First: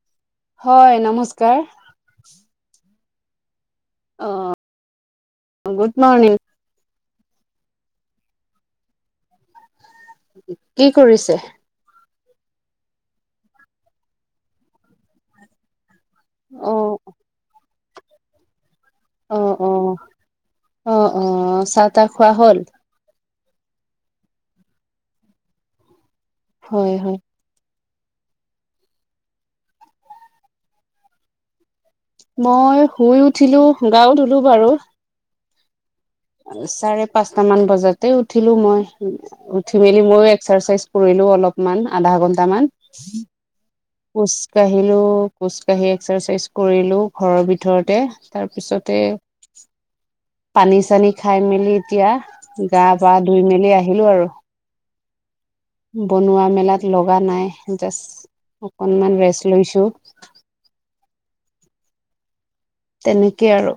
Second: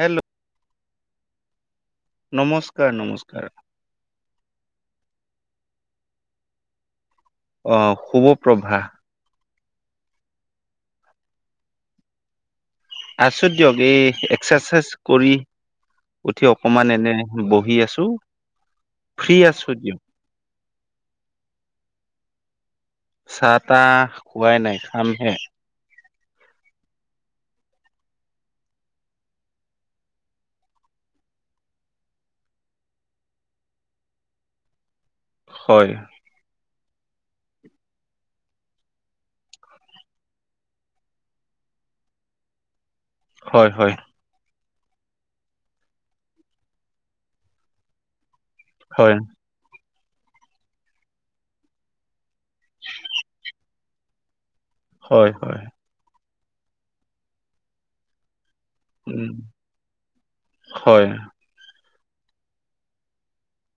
Hello হয় নমস্কাৰ নমস্কাৰ নমস্কাৰ অ গুড মৰ্ণিং অহ শুভ প্ৰভা কি কৰিছে আছো দিয়ক এই এক্সাচাইজ কৰি উঠি অ অকমান এনে বহি আছো ফ্ৰী অ আছো অ দিয়ক অহ অ চাহ তাহ খোৱা হ'ল চাহ তাহ খোৱাই নাই খামহে হয় হয় মই শুই উঠিলো গাও ধোলো বাৰু হয় চাৰে পাঁচটা মান বজাতে উঠিলো মই উঠি মেলি মইও এক্সাৰচাইজ কৰিলো অলপ মান আধা ঘণ্টামান হয় হয় খোজ কাঢ়িলো খোজ কাঢ়ি এক্সাৰচাইজ কৰিলো ঘৰৰ ভিতৰতে তাৰপিছতে হয় পানী চানী খাই মেলি এতিয়া গা পা ধুই মেলি আহিলো আৰু হয় হয় বনোৱা মেলাত লগা নাই জাষ্ট অকণমান উম ৰেষ্ট লৈছোঁ হয় তেনেকে আৰু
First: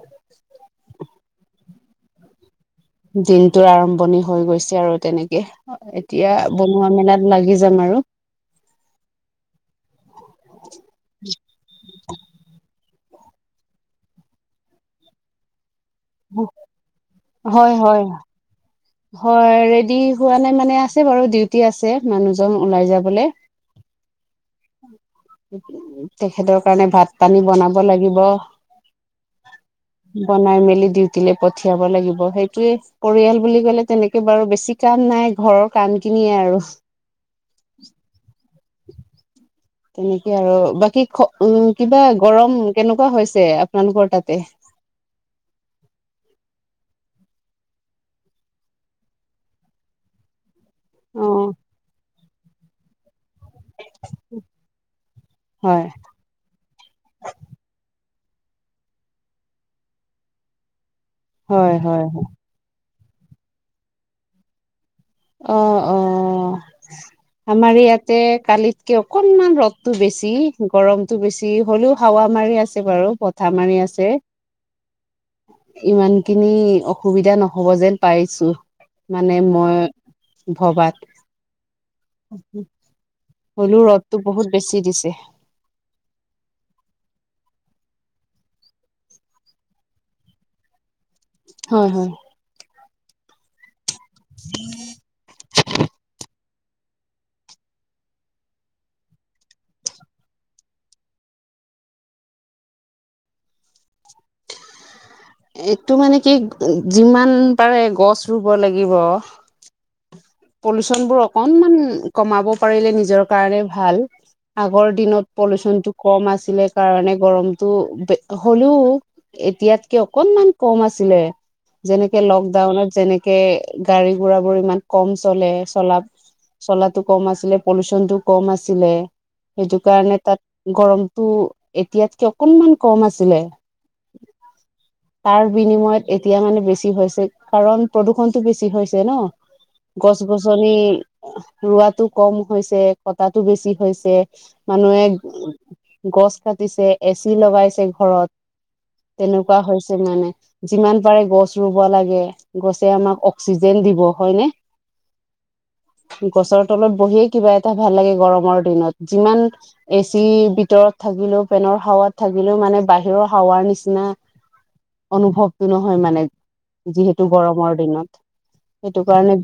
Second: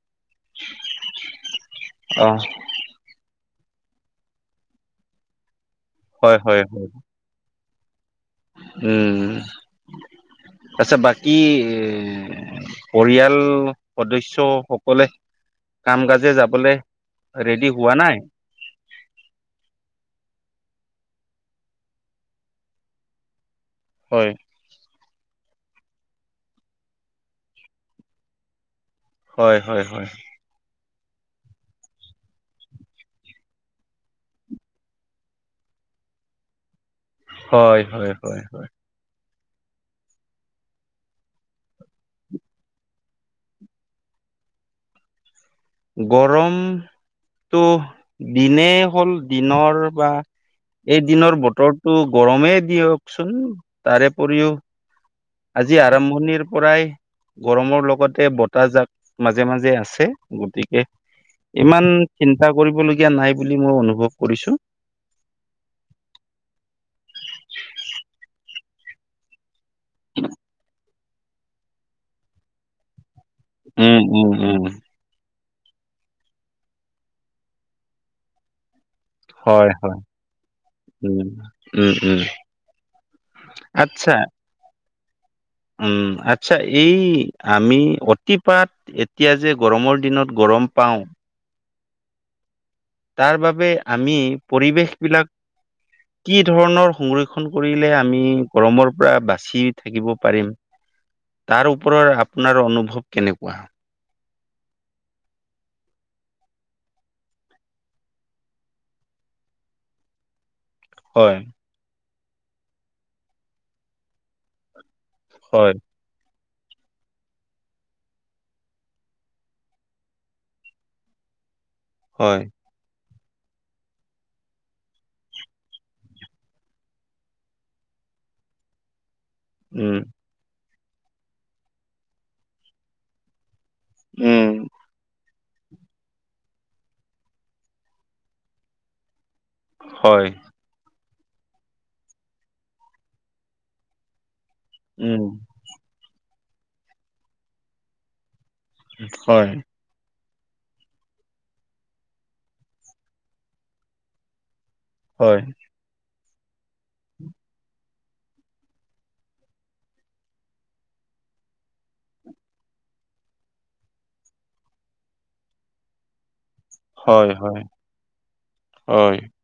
অহ দিনটোৰ আৰম্ভণি হৈ গৈছে আৰু তেনেকে এতিয়া হয় হয় হয় বনোৱা মেলাত লাগি যাম আৰু উম আচ্ছা বাকী পৰিয়াল সদস্য সকলে কাম কাজে যাবলে ৰেডি হয় হোৱা হয় নাই হয় ৰেডি হোৱা নাই মানে আছে বাৰু ডিউটি আছে মানুহজন ওলাই যাবলে হয় তেখেতৰ কাৰণে ভাত পানী বনাব লাগিব হয় হয় হয় বনাই মেলি ডিউটিলে পঠিয়াব লাগিব সেইটোয়ে পৰিয়াল। বুলি ক'লে তেনেকে বাৰু বেছি কাম নাই ঘৰৰ কাম খিনিয়ে আৰু হয় হয় হয় হয়। [unintelligible] তেনেকে আৰু বাকী খ উম কিবা গৰম কেনেকুৱা হৈছে আপোনালোকৰ তাতে। [inaudible] গৰম। ত' দিনে হ'ল দিনৰ বা। অ এইদিনৰ বতৰটো গৰমেই দিয়কচোন তাৰে উপৰিও। আজি হয় আৰম্ভণিৰ পৰাই গৰমৰ লগত। লগতে বতাহজাক মাজে মাজে আছে গতিকে। হয় ইমান হয় চিন্তা কৰিবলগীয়া নাই বুলি মই অনুভৱ কৰিছো। অ অ আমাৰ ইয়াতে কালিতকে অকনমান ৰদ। টো বেছি গৰমটো বেছি হ'লেও হাৱা মাৰি আছে বাৰু। বতাহ উম উম উম। ইমানখিনি অসুবিধা নহব যেন পাইছো মানে হয় মই। হয় ভবাত। উম উম উম হলো ৰ'দটো আচ্ছা বহুত বেছি দিছে। উম আচ্ছা এই আমি অতিপাত এতিয়া যে গৰমৰ দিনত গৰম। ৰম পাওঁ। হয় হয়। তাৰ বাবে আমি পৰিৱেশ বিলাক। কি ধৰণৰ সংৰক্ষণ কৰিলে আমি গৰমৰ পৰা বাচি থাকিব পাৰিম। তাৰ ওপৰত আপোনাৰ অনুভৱ কেনেকুৱা। এইটো মানে কি যিমান পাৰে গছ ৰুব লাগিব। পলুচন বোৰ হয়, অকণমান কমাব পাৰিলে নিজৰ কাৰণে ভাল আগৰ দিনত হয়, পলুচন টো কম আছে। ছিলে কাৰণে গৰমটো হলেও এতিয়াতকে অকনমান কম আছিলে। যেনেকে হয়, লকডাউনত যেনেকে গাড়ী ঘুৰা বোৰ ইমান। কম চলে চলা চলাটো কম আছিলে পলুচনটো কম আছিলে। সেইটো উম, কাৰণে তাত গৰমটো এতিয়াতকে অকনমান কম আছিলে। উম, তাৰ বিনিময়ত এতিয়া মানে বেছি হৈছে কাৰণ প্ৰদূ্ষণটো বেছি হৈছে ন। গছ হয়। গছনি ৰোৱাটো কম হৈছে কটা টো বেছি হৈছে। মানুহে উম, গছ কাটিছে এচি লগাইছে ঘৰত। হয়, তেনেকুৱা হৈছে মানে। যিমান পাৰে গছ ৰুব লাগে গছে আমাক অক্সিজেন দিব হয় নে হয়। গছৰ তলত বহিয়ে কিবা এটা ভাল লাগে গৰমৰ দিনত যিমান এচি ভিতৰত। থাকিলেও ফেনৰ হাৱাত থাকিলেও মানে বাহিৰৰ হাৱাৰ নিচিনা। অনুভৱটো নহয় মানে যিহেতু হয়, হয়, গৰমৰ দিনত সেইটো হয়, কাৰণে।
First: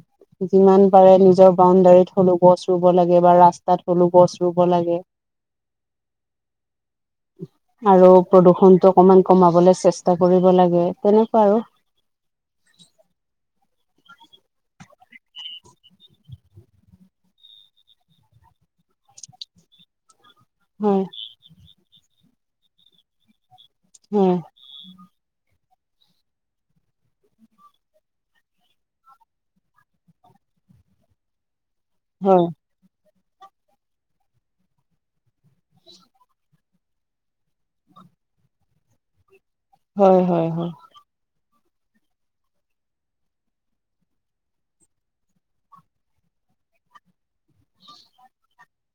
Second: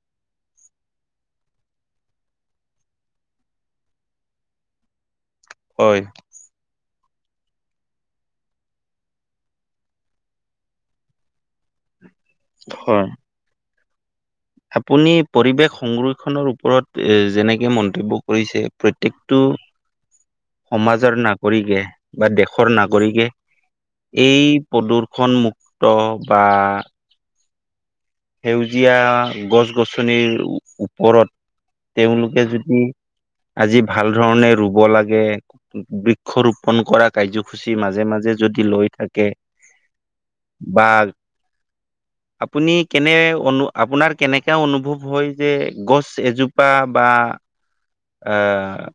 যিমান পাৰে নিজৰ বাউণ্ডাৰীত হলো গছ ৰুব লাগে বা ৰাস্তাত হলো গছ ৰুব লাগে। হয়। [unintelligible] আৰু প্ৰদূষণটো অকমান কমাবলে চেষ্টা কৰিব লাগে তেনেকুৱা আৰু। হয়। আপুনি পৰিৱেশ সংৰক্ষণৰ ওপৰত এ যেনেকে মন্তব্য কৰিছে প্ৰত্যেকটো। [unintelligible] হয় সমাজৰ নাগৰিকে বা দেশৰ নাগৰিকে। হয় এই প্ৰদূ্ৰষন মুুক্ত বা। সেউজীয়া গছ গছনিৰ ওপৰত তেওঁলোকে যদি। আজি ভাল ধৰণে ৰুব লাগে বৃক্ষৰূপ পন কৰা কাৰ্যসূচী মাজে মাজে যদি লৈ থাকে। হয় হয় হয়। বা আপুনি কেনে অনু আপোনাৰ কেনেকা অনুভৱ হয় যে গছ এজোপা বা আহ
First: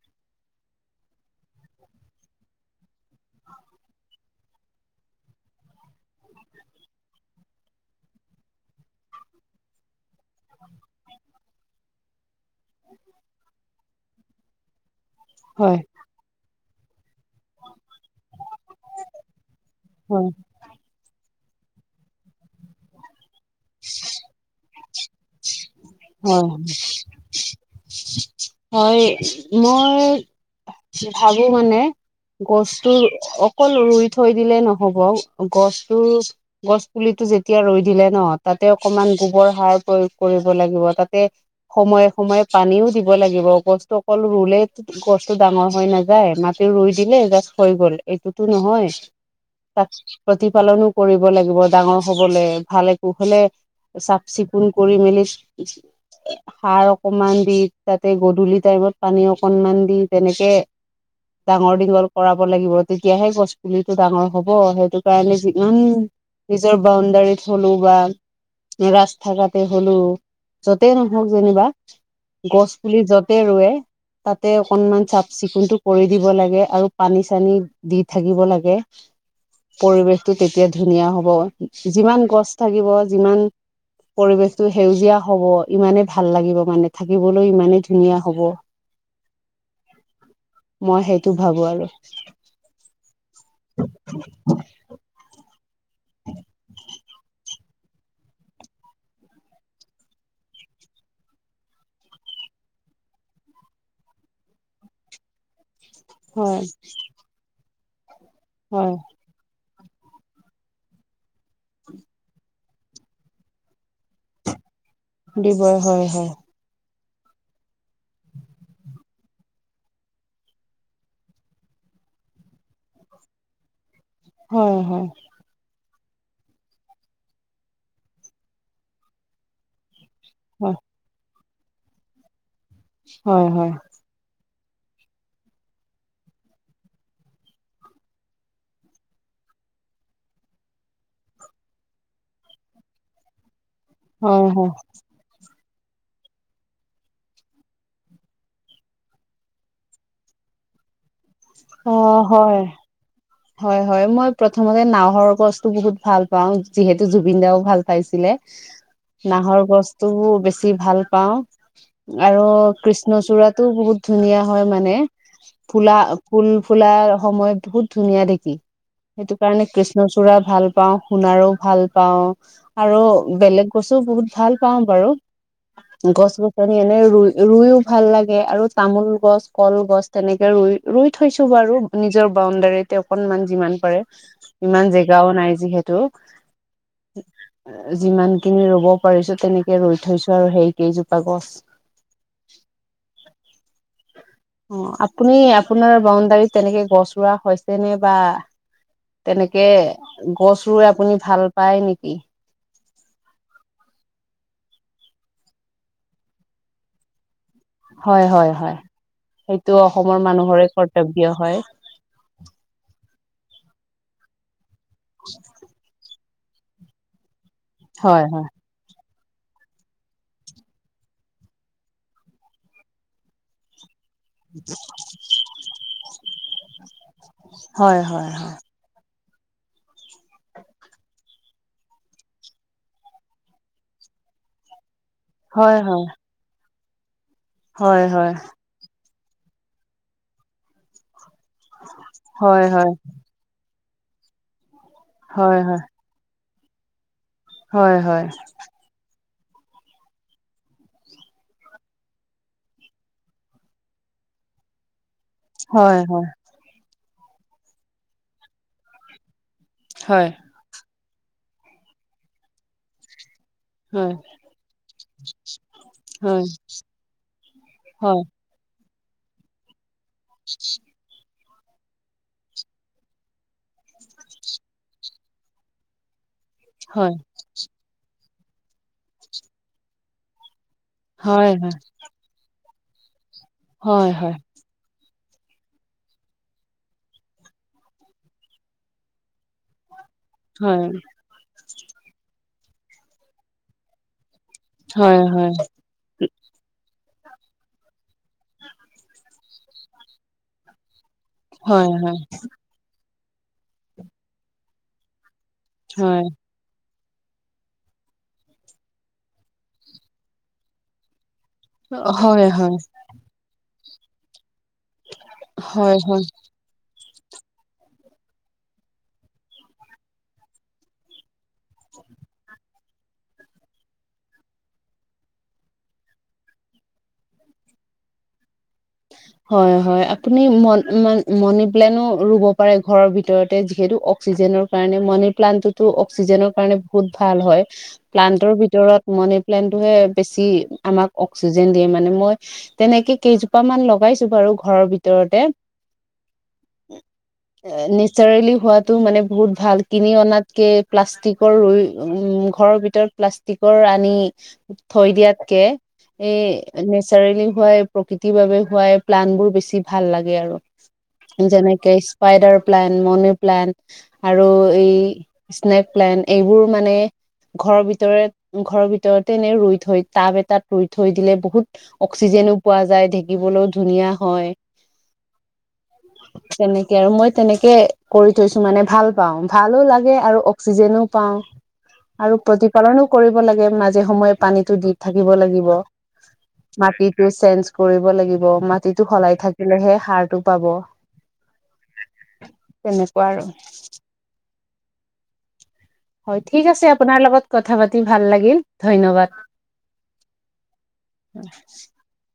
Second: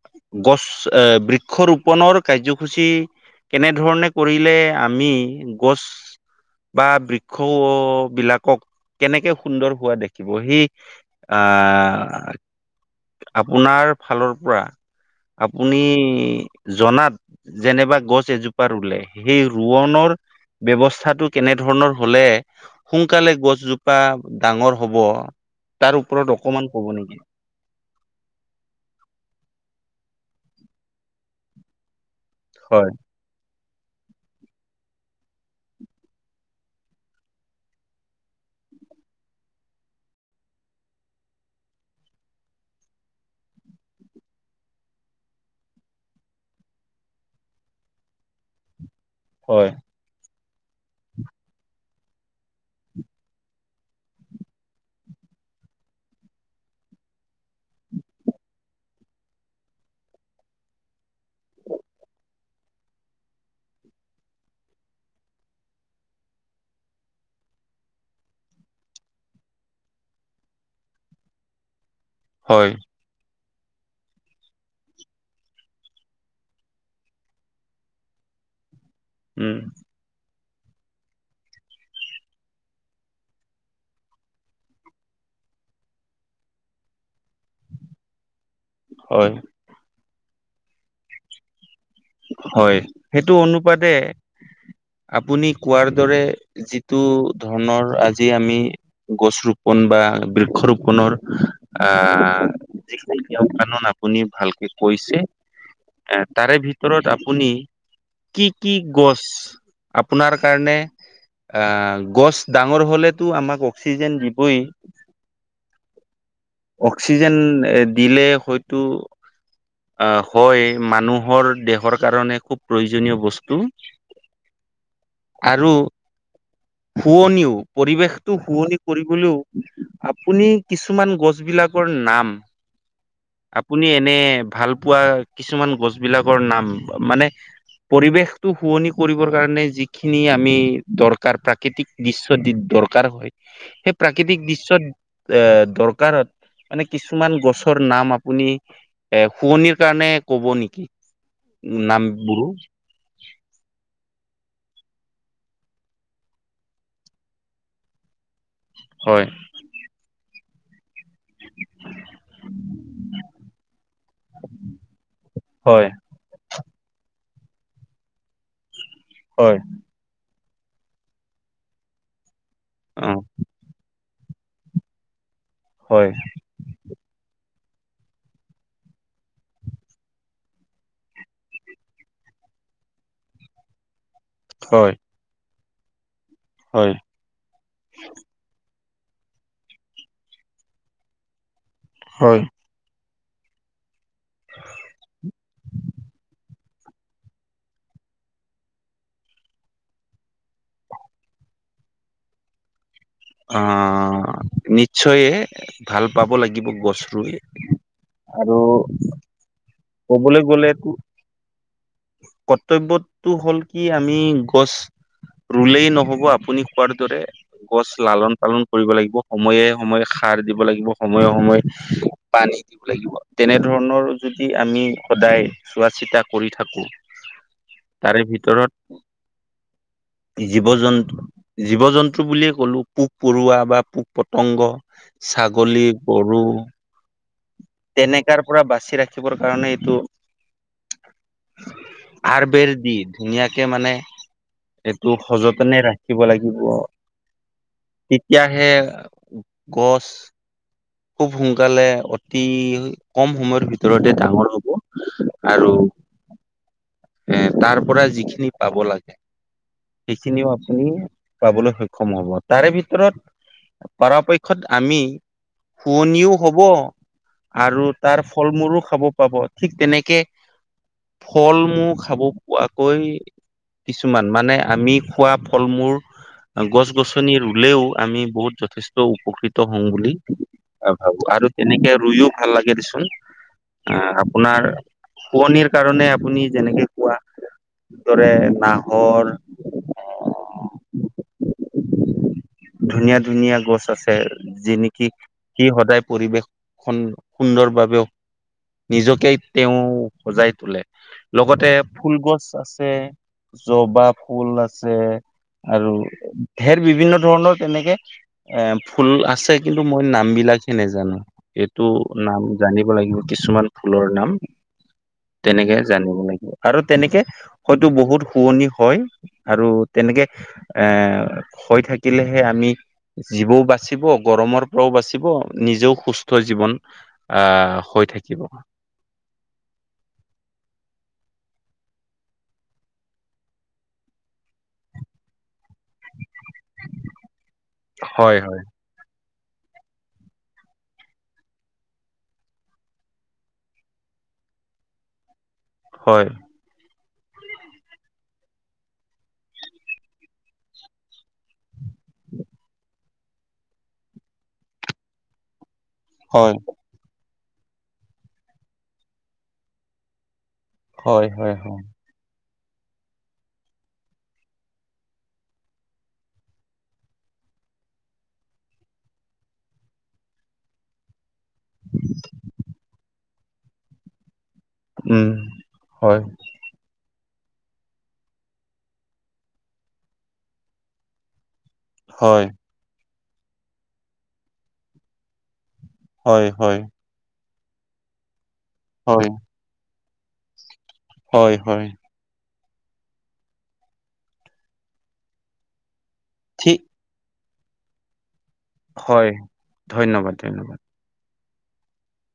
গছ এ বৃক্ষ ৰোপনৰৰ কাৰ্যসূচী। কেনেধৰণে কৰিলে আমি গছ বা বৃক্ষ বিলাকক কেনেকে সুন্দৰ হোৱা দেখিব সি আহ আপোনাৰ ফালৰ পৰা হয় আপুনি জনাত যেনেবা গছ এজোপা ৰুলে সেই ৰোৱনৰ হয় ব্যৱস্থাটো। কেনেধৰণৰ হলে সোনকালে গছজোপা ডাঙৰ হব। তাৰ ওপৰত হয় অকমান ক'ব নেকি? হয় মই ভাবো মানে হয় গছটোৰ অক অকল ৰুই থৈ দিলে নহ'ব, গছতো গছ পুলিটো যেতিয়া ৰুই দিলে ন, তাত তে অকমান গোবৰ সাৰ প্ৰয়োগ কৰিব লাগিব তাতে সময়ে সময়ে পানীও দিব ৰুব লাগিব গছতটো অকল ৰুলে গছতটো ডাঙৰ হৈ নাযায় মাটি ৰুই দিলে জাষ্ট হৈ গ'ল। এইটোতো নহয় হয় তাক প্ৰতিপালনো কৰিব লাগিব ডাঙৰ হবলে ভালে কুশলে চাফ চিকুণ কৰি মেলি, সাৰ অকমান দি তাতে গধূলি টাইমত পানী অকনমান দি তেনেকে ডাঙৰ দীঘল কৰাব লাগিব তেতিয়াহে গছ পুলিটো ডাঙৰ হব সেইটো কাৰণে যি ওম নিজৰ বাউণ্ডাৰীত থলো বা ৰাস্তা কাটে হলেও যতেই নহওক যেনিবা গছ হয় পুলি য'ত তে ৰুৱে তাতে অকনমান চাফ চিকুণতটো কৰি দিব লাগে আৰু পানী চানী দি থাকিব লাগে। উম। টো তেতিয়া ধুনীয়া হ'ব যিমান গছ থাকিব যিমান পৰিৱেশটো সেউজীয়া হব ইমানেই ভাল লাগিব মানে থাকিবলৈ ইমানেই ধুনীয়া হব। হয়। মই সেইটো ভাবো আৰু। হয় সেইটো অনুপাতে আপুনি কোৱাৰ দৰে যিট টো ধৰণৰ আজি আমি গছ ৰোপন বা বৃক্ষ ৰোপনৰ আহ যিখিনি নিয়ম কানুন আপ- আপুনি ভালকে কৈছে। উ [unintelligible] এ তাৰে ভিতৰত আপুনি কি কি হয় গছ আপোনাৰ কাৰণে আহ গছ ডাঙৰ হলেতো আমাক অক্সিজেন দিবই। দিব হয় হয়। অক্সিজেন দিলে হয়তো। আহ হয় মানুহৰ দেহৰ কাৰণে খুব প্ৰয়োজনীয় বস্তু। হয় হয়। আৰু শুৱনিও পৰিৱেশটো শুৱনি কৰিবলেও। আপুনি হয় কিছুমান গছ বিলাকৰ নাম, হয় হয় আপুনি এনে ভাল পোৱা কিছুমান গছ বিলাকৰ নাম মানে পৰিৱেশটো শুৱনি কৰিবৰ কাৰণে যিখিনি আমি দৰকাৰ প্ৰাকৃতিক দৃশ্য দি দৰকাৰ হয় সেই হয় প্ৰাকৃতিক হয় দৃশ্যত এ দৰকাৰত মানে কিছুমান গছৰ নাম আপুনি এ শুৱনিৰ কাৰণে কব নেকি অ নাম বোহো। হয় হয় হয় মই প্ৰথমতে নাহৰ গছতটো বহুত ভাল পাও যিহেতু জুবিন দাও ভাল পাইছিলে। হয়। নাহৰ বস্তুও বেছি ভাল। পাওঁ আৰু কৃষ্ণচূড়াতটো বহুত ধুনীয়া হয় মানে। হয়, ফুলা ফুল। ফুলা সময়ত বহুত ধুনীয়া দেখি সেইটো হয়, কাৰণে কৃষ্ণচূড়া। ভাল পাওঁ শুনাৰো ভাল পাওঁ আৰু বেলেগ বস্ত- টো বহুত ভাল পাও বাৰু হয়, গছ গছনি এনে ৰুই। ৰুইও ভাল লাগে আৰু তামোল, গছ কলগছ তেনেকে ৰুই ৰুই থৈছো বাৰু নিজৰ বাউণ্ডাৰীতে অকনমান যিমান পাৰে ইমান হয়, জেগাও নাই যিহেতু। হয়, যিমানখিনি ৰব। পাৰিছো তেনেকে ৰুই থৈছো আৰু সেই কেইজোপা গছ। হয়। অ আপুনি আপোনাৰ বাউণ্ডাৰীত তেনেকে গছ ৰোৱা হৈছে যেনিবা তেনেকে গছ ৰুই আপুনি ভাল পায় নিকি? অ নিশ্চয়ে ভাল পাব লাগিব গছ ৰুই। হয় হয় আৰু হয় সেই। কবলৈ গলেটো কৰ্তব্যটো হ'ল কি আমি। গছ ৰুলেই নহ'ব আপুনি কোৱাৰ দৰে গছ হয় লালন হয় পালন কৰিব লাগিব। সময়ে সময়ে সাৰ দিব লাগিব সময়ে সময়ে পানী দিব লাগিব তেনেধৰণৰ। কি আমি সদায় চোৱা চিতা কৰি থাকো হয় তাৰে হয় হয়। ভিতৰত। জীৱ জন্তু জীৱ জন্তু বুলিয়ে ক'লো পোক পৰুৱা বা পোক পতংগ। হয় ছাগলী গৰু। হয় হয় হয় তেনেকাৰ পৰা বাচি ৰাখিবৰ কাৰণে এইটো। আৰ হয় বেৰ হয় দি ধুনীয়াকে মানে। এইটো হয় সযতনে ৰাখিব লাগিব হয় তেতিয়াহে। গছ, খুব সোনকালে অতি কম সময়ৰ ভিতৰতে ডাঙৰ হ'ব। হয় হয়। উম তাৰ পৰা যিখিনি পাব লাগে সেইখিনিও আপুনি। পাবলৈ সক্ষম হব তাৰে ভিতৰত হয় হয় পাৰাপক্ষত আমি। শুৱনিও হব আৰু হয় হয় তাৰ ফল মূলো খাব পাব ঠিক তেনেক [unintelligible] ফলমু খাব পোৱাকৈ কিছুমান মানে আমি খোৱা ফল মূৰ গছ-গছনি ৰুলেও আমি বহুত যথেষ্ট উপকৃত হওঁ বুলি অ ভাল আৰু হয় হয় হয় তেনেকে ৰুইও ভাল লাগে দেচোন। হয় আহ হয় আপোনাৰ শুৱনিৰ কাৰণে আপুনি যেনেকে। কোৱা যিদৰে নাহৰ উম হয়। ধুনীয়া ধুনীয়া গছ আছে। যি নিকি হয় হয় হয় হয় সি সদায় পৰিৱেশখন। সুন্দৰভাৱেও নিজকে তেওঁ সজাই তোলে লগতে। ফুল গছ আছে জবা ফুল আছে। আৰু ধেৰ বিভিন্ন। ধৰণৰ তেনেকে এ ফুল আছে কিন্তু মই নাম বিলাকহে নেজানো। এইটো নাম হয় জানিব লাগিব কিছুমান ফুলৰ নাম। তেনেকে হয় হয় জানিব লাগিব। আৰু তেনেকে হয়তো বহুত শুৱনি হয় আৰু তেনেকে এ। হৈ থাকিলেহে আমি। জীৱও বাচিব গৰমৰ পৰাও বাচিব নিজেও সুস্থ জীৱন আ হয় থাকিব হয় হয় আপুনি মন মন মনিপ্লেনো ৰুব পাৰে ঘৰৰ ভিতৰতে যিহেতু অক্সিজেনৰ কাৰণেও মানি প্লানটোত টো অক্সিজেনৰ কাৰণে বহুত ভাল হয় হয় প্লান্তৰ হয় ভিতৰত মানে প্লেনটো হয় বেছি আমাক অক্সিজেন দিয়ে মানে মই তেনেকে কেইজোপা মান লগাইছ টো বাৰু ঘৰৰ ভিতৰতে হয় হম এ নেচাৰেলি হোৱাতো মানে বহুত ভাল। কিনি অনাতকে প্লাষ্টিকৰ উ ঘৰৰ ভিতৰত প্লাষ্টিকৰ আনি থৈ দিয়াতকে। এ হয় নেচাৰেলি হোৱাই প্ৰকৃতিৰ বাবে হোৱাই প্লান বোৰ বেছি ভাল লাগে আৰু। হয় হয় হয় যেনেকে স্পাইডাৰ প্লেন মনিপ্লেন আৰু এই স্নেক প্লেন এইবোৰ মানে ঘৰৰ ভিতৰেত ঘৰৰ ভিতৰতে এনে ৰুই থৈ টাব এটাত ৰুই থৈ দিলে বহুত অক্সিজেন [unintelligible] পোৱা যায়। দেখিবলৈও ধুনীয়া হয়। উম হয় তেনেকে আৰু মই তেনেকে কৰি থৈছো মানে ভাল পাওঁ। ভালো লাগে আৰু অক্সিজেনো পাওঁ। আৰু হয় প্ৰতিপালনো কৰিব লাগে। মাজে সময়ে পানীটো দি থাকিব লাগিব। হয় হয় মাটিটো চেঞ্জ কৰিব লাগিব। মাটিটো হয় সলাই থাকিলেহে সাৰটো পাব। হয়, হয়। তেনেকুৱা আৰু। হয়, ঠিক আছে। আপোনাৰ লগত কথা পাতি ভাল লাগিল। ধন্যবাদ। হয়, ধন্যবাদ ধন্যবাদ। [unintelligible]